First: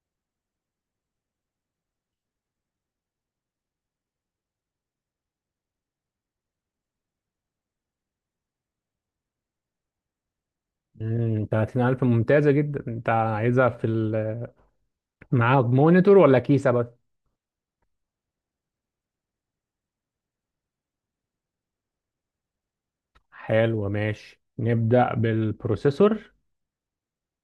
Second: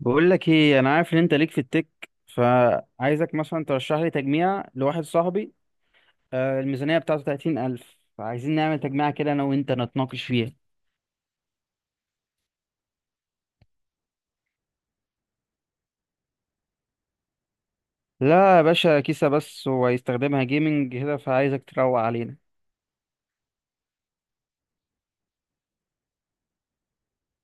بقول لك ايه، انا عارف ان انت ليك في التك، فعايزك مثلا ترشح لي تجميع لواحد صاحبي. آه، الميزانيه بتاعته 30000، فعايزين نعمل تجميعه كده انا وانت نتناقش فيها. 30000 ممتازة جدا، انت عايزها في معاها مونيتور ولا كيسة بس؟ لا يا باشا، كيسه بس وهيستخدمها جيمنج كده، فعايزك تروق علينا. حلو، ماشي. نبدأ بالبروسيسور.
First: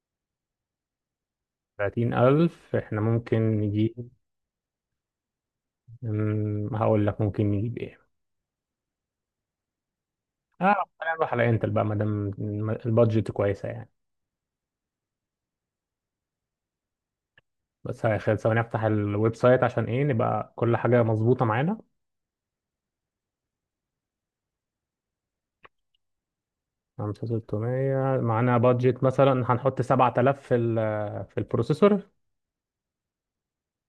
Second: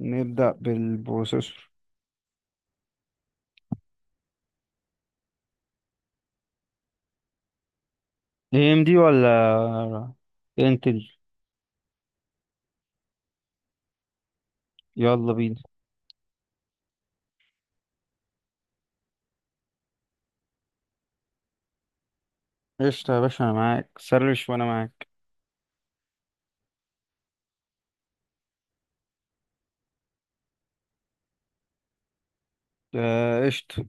نبدا بالبروسيسور. 30000 احنا ممكن نجيب. هقول لك ممكن نجيب ايه. اي ام دي ولا اه، انتل؟ خلينا نروح على انتل بقى مادام البادجت كويسة يعني. يلا بينا. بس هيخلي، ثواني افتح الويب سايت عشان ايه نبقى كل حاجة مظبوطة معانا. قشطه يا باشا، انا معاك، سرش وانا معاك. 5600 معانا بادجت، مثلا هنحط 7000 في البروسيسور. آه، قشطه.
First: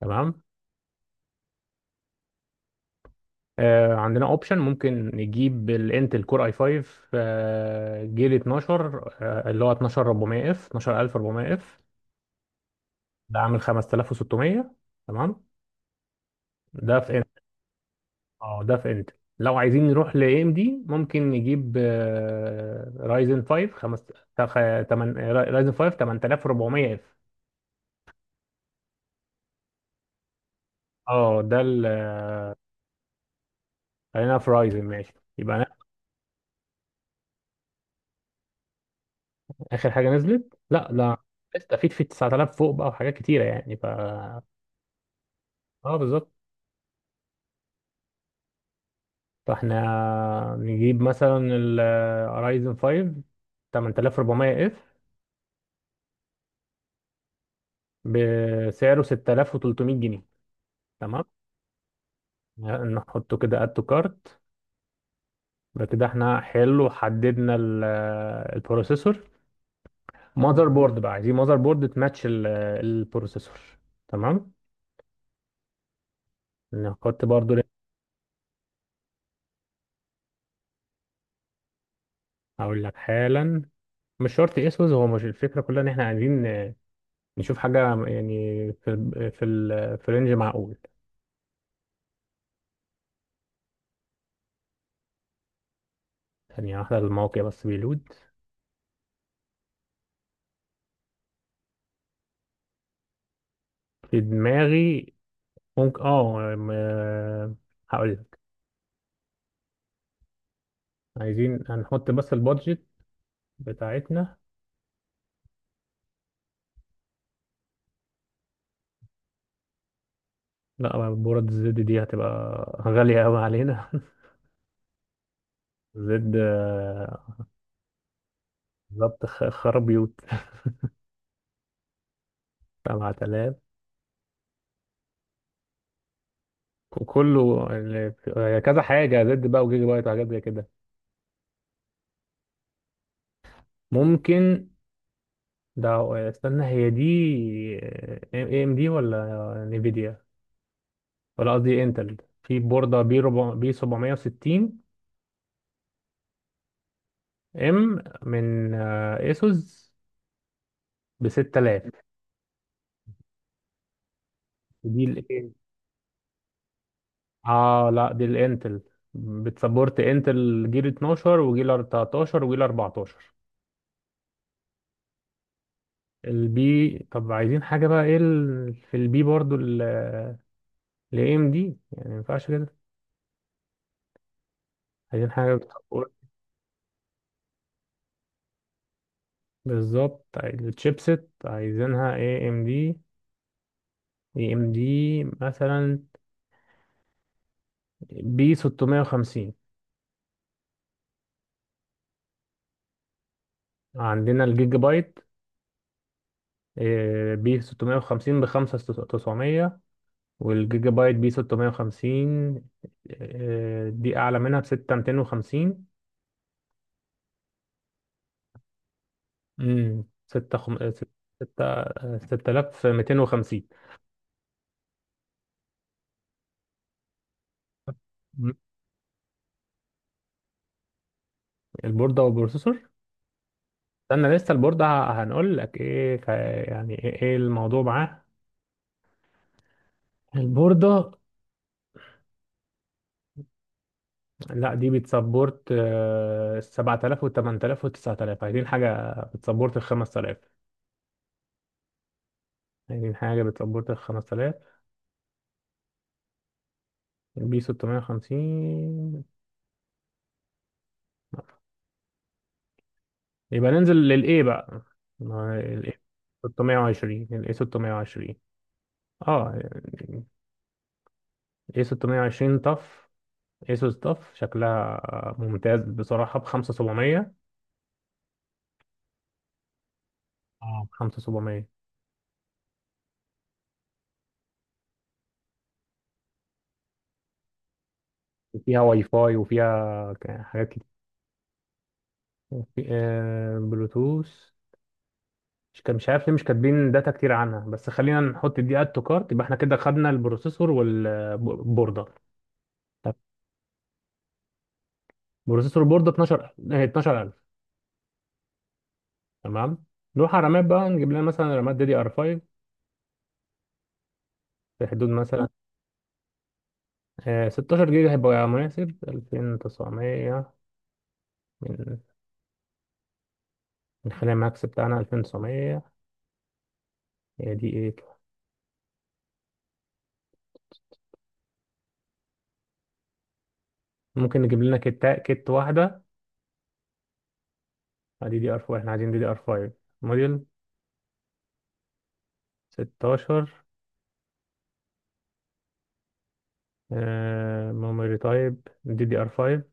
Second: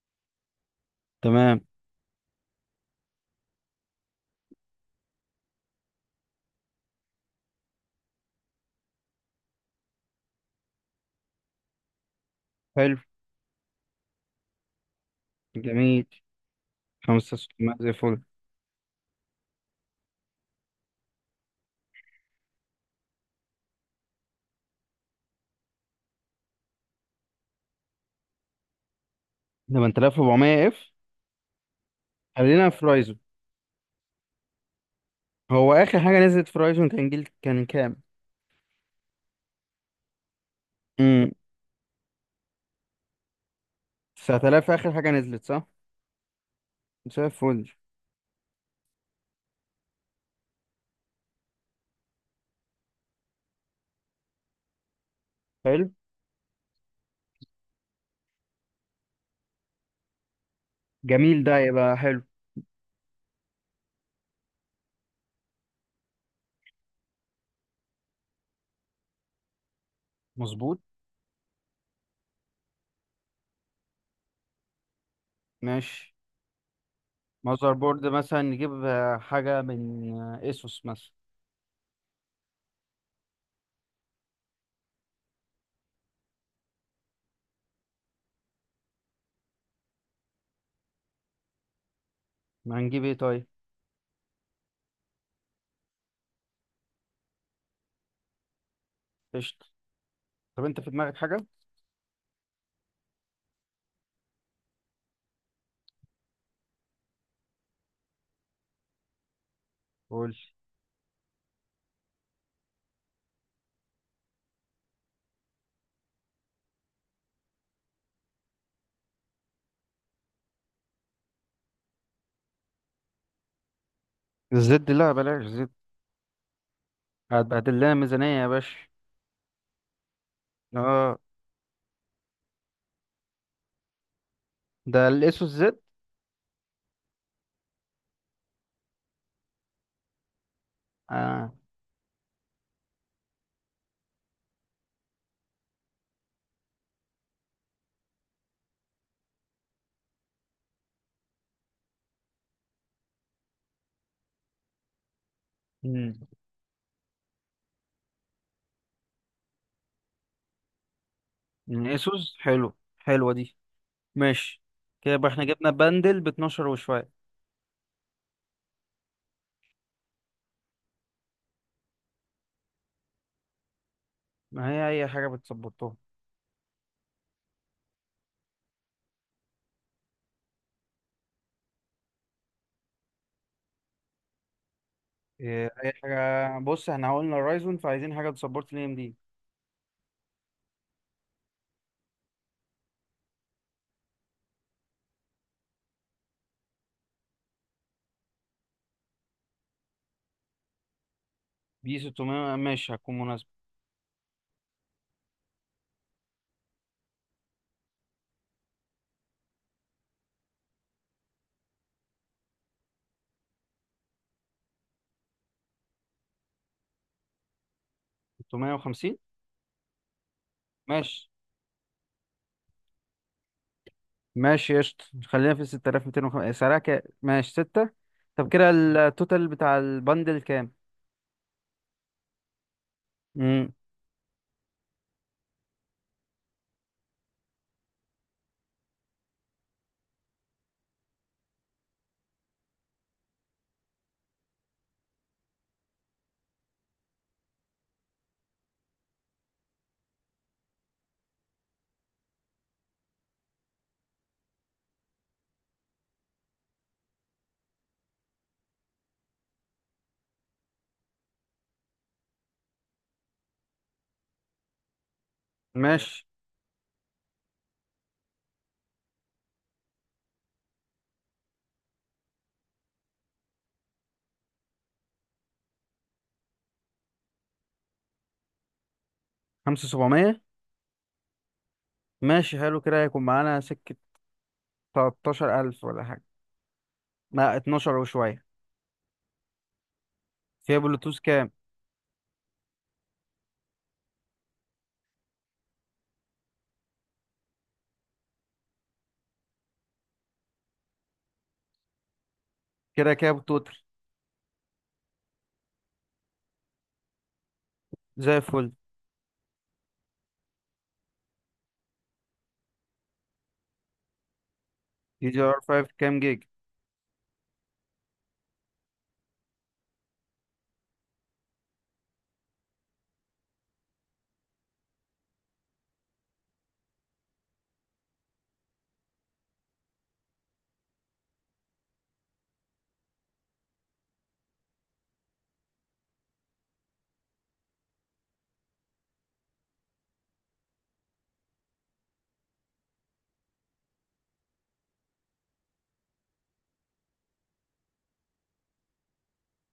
تمام. تمام. عندنا اوبشن، ممكن نجيب الانتل كور اي 5، جيل 12، اللي هو 12400 اف 12400 اف. حلو. ده عامل 5600. تمام. جميل. ده في انتل. 5600 زي الفل. اه، ده في انتل. لو عايزين نروح لاي ام دي ممكن نجيب رايزن 5 خمس، تمن رايزن 5 8400 اف. 8400 اف. اه ده خلينا في رايزو. خلينا في رايزن ماشي. يبقى أنا، هو اخر حاجه نزلت في رايزون كان جيل كان كام؟ اخر حاجه نزلت، لا امم. استفيد في 9000 فوق بقى وحاجات كتيره يعني ف 9000 اخر حاجه نزلت صح. اه بالظبط. زي الفل. فاحنا نجيب مثلا ال Ryzen 5 8400 اف حلو. بسعره 6300 جنيه. تمام، جميل، ده يبقى حلو. نحطه كده اد تو كارت. يبقى كده احنا حلو، حددنا البروسيسور. ماذر مظبوط. بورد بقى، عايزين ماذر بورد تماتش البروسيسور. تمام ماشي. نحط برضو. ماذر بورد مثلا نجيب حاجه من اسوس مثلا. هقول لك حالا، مش شرط اسوس، هو مش الفكره كلها ان احنا عايزين نشوف حاجه يعني في ال في رينج معقول. ما هنجيب ايه طيب؟ ثانيه واحده الموقع بس بيلود. قشطه. طب انت في دماغك حاجه؟ في دماغي ممكن هقول لك. قول. عايزين هنحط بس البادجت بتاعتنا، لا بورد الزد دي هتبقى غالية قوي علينا. الزد لا، بلاش زد. زد هتبهدل لنا ميزانيه يا باشا. بالظبط، خراب بيوت. اه، 7000، ده الاسوس زد. وكله كذا حاجة زد بقى وجيجا بايت وحاجات زي كده. اه. ممكن ده، استنى، هي دي اي ام دي ولا نيفيديا؟ ولا قصدي انتل. في بوردة بي 400 بي 760، مم. ام من اسوس ب من 6000. اسوس، حلو. حلوه دي. ماشي. دي كده يبقى الايه؟ احنا جبنا بندل ب 12 وشويه. اه لا دي الانتل، بتسبورت انتل جيل 12 وجيل 13 وجيل 14. ما هي اي حاجه بتسبورتها. البي، طب عايزين حاجه بقى، ايه في البي برضو الاي ام دي يعني، ما ينفعش كده. عايزين حاجه إيه، اي بتسبورت، حاجه. بص احنا قلنا الرايزون، فعايزين حاجه تسبورت ال ام دي. بالظبط الشيبسيت عايزينها اي ام دي. مثلا بي 650. دي 600، ماشي هتكون مناسبه. عندنا الجيجا بايت، بي 650 ب 5900، والجيجا بايت بي 650، دي اعلى منها ب 6250. 650 6، ماشي. 6250. ماشي قشطة، خلينا في 6250. سعرها كام؟ ماشي 6. طب كده التوتال بتاع البندل كام؟ البورده والبروسيسور، امم. استنى لسه البورده هنقول لك ايه، يعني ايه الموضوع معاه البورده. لا دي بتسبورت 7000 و8000 و9000، عايزين حاجه بتسبورت ال 5000، البي 650. يبقى ننزل للايه بقى، ما الايه ماشي. 620، الايه 620. اه يعني ايه 620 طف، ايسوس طف شكلها ممتاز بصراحة ب 5700. 5700. اه ب 5700 ماشي حلو، كده هيكون معانا سكه. 13000 ولا حاجه؟ لا 12 وشويه. وفيها واي فاي وفيها حاجات فيها كتير بلوتوث كام؟ وفي بلوتوث. مش كان مش عارف ليه مش كاتبين داتا كتير عنها، بس خلينا نحط دي اد تو كارت. يبقى احنا كده خدنا البروسيسور والبوردة. طب، كده كام التوتال؟ بروسيسور بوردة 12، 12000. زي الفل. تمام. نروح على الرامات بقى، نجيب لنا مثلا رامات دي دي ار 5 في حدود دي دي مثلا ار 5 كام جيج؟ 16 جيجا هيبقى مناسب. 2900، من من خلال الماكس بتاعنا 2900. هي دي ايه؟ ممكن نجيب لنا كت واحدة. دي دي ار 4، احنا عايزين دي دي ار 5. موديل 16، ميموري تايب دي دي ار 5.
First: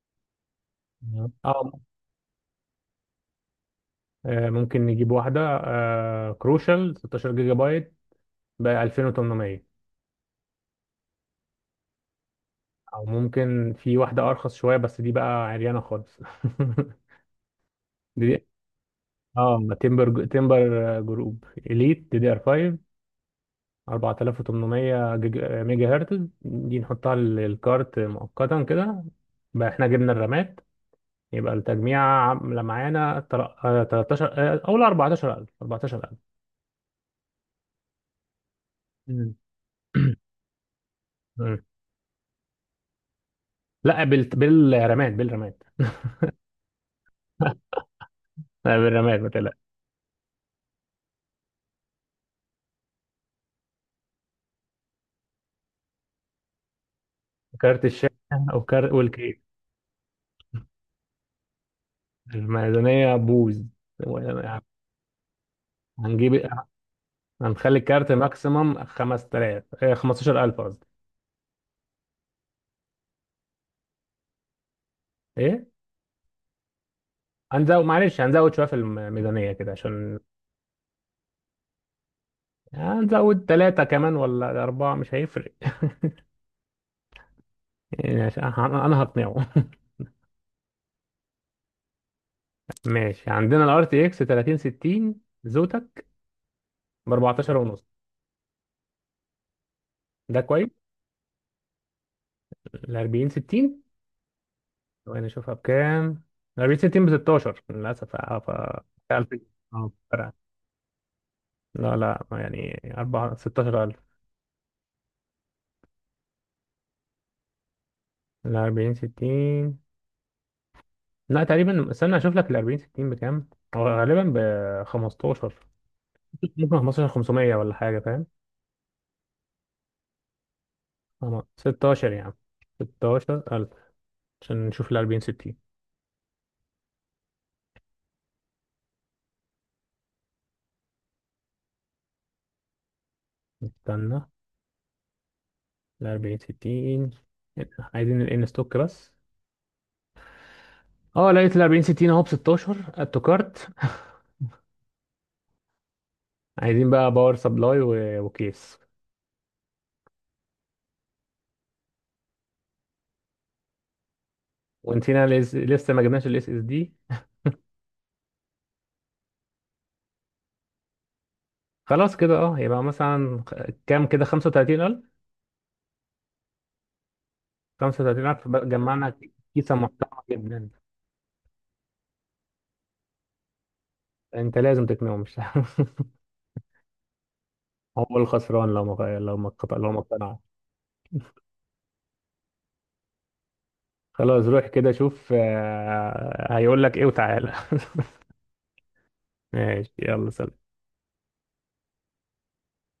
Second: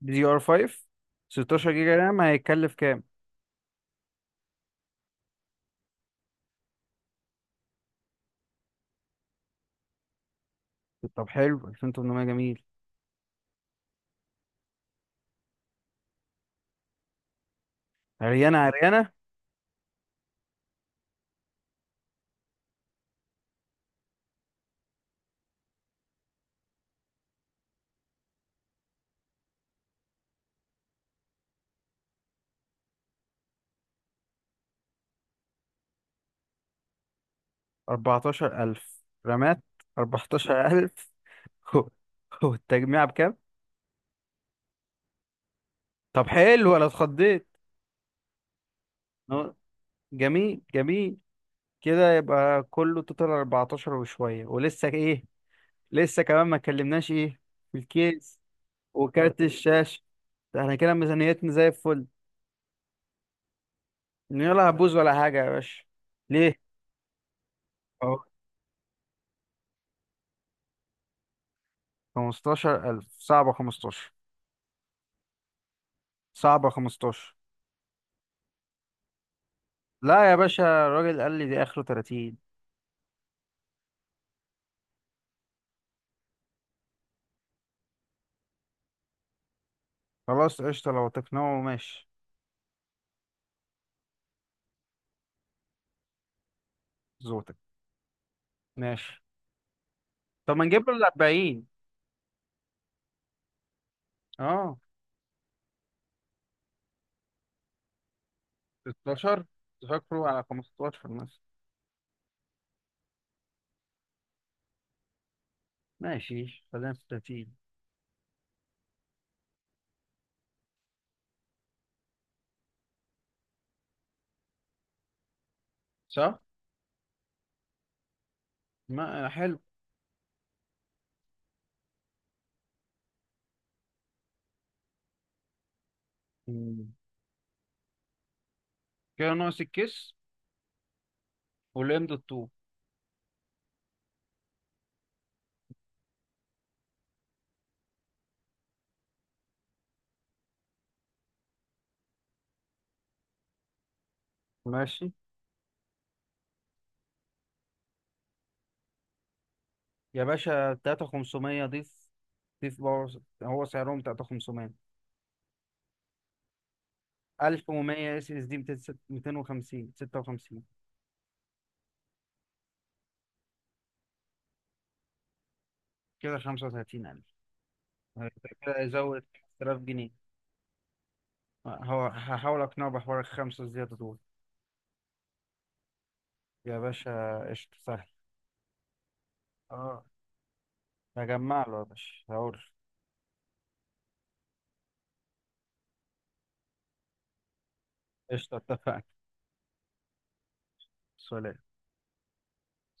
دي ار 5. تمام. اه، 16 جيجا رام هيكلف كام؟ ممكن نجيب واحدة كروشال 16 جيجا بايت ب 2800. طب حلو. 2800 جميل. او ممكن في واحده ارخص شويه بس دي بقى عريانه خالص. دي عريانة عريانة. اه، تمبر تمبر جروب اليت دي دي ار 5، ميجا هرتز. دي نحطها للكارت مؤقتا كده. بقى احنا جبنا الرامات. يبقى التجميع عامله معانا 13، او لا 14000. 14000 مم. رامات. 14000. مم. هو هو التجميع بكام؟ لا بالرامات. طب حلو، انا اتخضيت. لا بالرامات ما أهو. تقلقش. جميل جميل. كده يبقى كله توتال 14 وشوية، ولسه ايه؟ لسه كمان ما اتكلمناش ايه؟ في كارت الشاشه، الكيس، وكارت والكيس. وكارت الشاشة. ده احنا كده ميزانيتنا زي الفل. الميزانيه بوز. يلا هبوز ولا حاجة يا باشا؟ هنجيب إيه؟ ليه؟ هنخلي الكارت اهو. ماكسيمم 5000، 15000 قصدي. 15000 صعبة. 15 ايه؟ صعبة. 15 هنزود، معلش هنزود شويه في الميزانيه كده عشان، لا يا باشا، الراجل قال لي دي آخره 30. هنزود ثلاثه كمان ولا اربعه مش هيفرق. يعني عشان أنا هقنعه. خلاص قشطة، لو تقنعه ماشي. ماشي، عندنا الار تي اكس 3060 زوتك ب 14 زوتك ونص. ماشي. ده طب ما كويس. نجيب له ال 40. ال 40 60، اه وانا اشوفها بكام. ال 40 60 ب 16 للاسف. اه، ف 1000 16. اه تفكروا فرق. على 15 مثلا. لا يعني 4، 16000. ماشي خلينا في 30. ال 40 60 لا تقريبا، استنى اشوف لك ال 40 60 بكام. هو غالبا ب 15. صح؟ ممكن 15 500 ولا حاجه، فاهم؟ ما حلو. أما 16 يا عم، 16000 عشان نشوف ال 40 60. مم. كده ناقص الكيس والام الطوب. استنى، ال 40 60 عايزين الان ستوك بس. اه، لقيت ال 40 60 اهو ب 16 اد تو كارت. ماشي. عايزين بقى باور سبلاي وكيس. يا باشا 3500 ضيف. ضيف باور، هو سعرهم 3500. ونسينا لسه ما جبناش الاس اس دي. 1100 اس اس دي، 250، 56. خلاص كده اه، يبقى مثلا كام كده؟ 35000. كده 35000. هيبقى بقى كده جمعنا. يزود كيسه 5000 جنيه. محترمه جدا. هو هحاول اقنعه بحوار الخمسة الزيادة دول. انت لازم تقنعه، مش يا باشا قشطة سهل. هو الخسران لو ما اه اقتنع. هجمع له يا باشا، هقول. خلاص روح كده شوف هيقول لك ايه وتعالى. قشطة اتفقنا. ماشي يلا، سلام. سلام.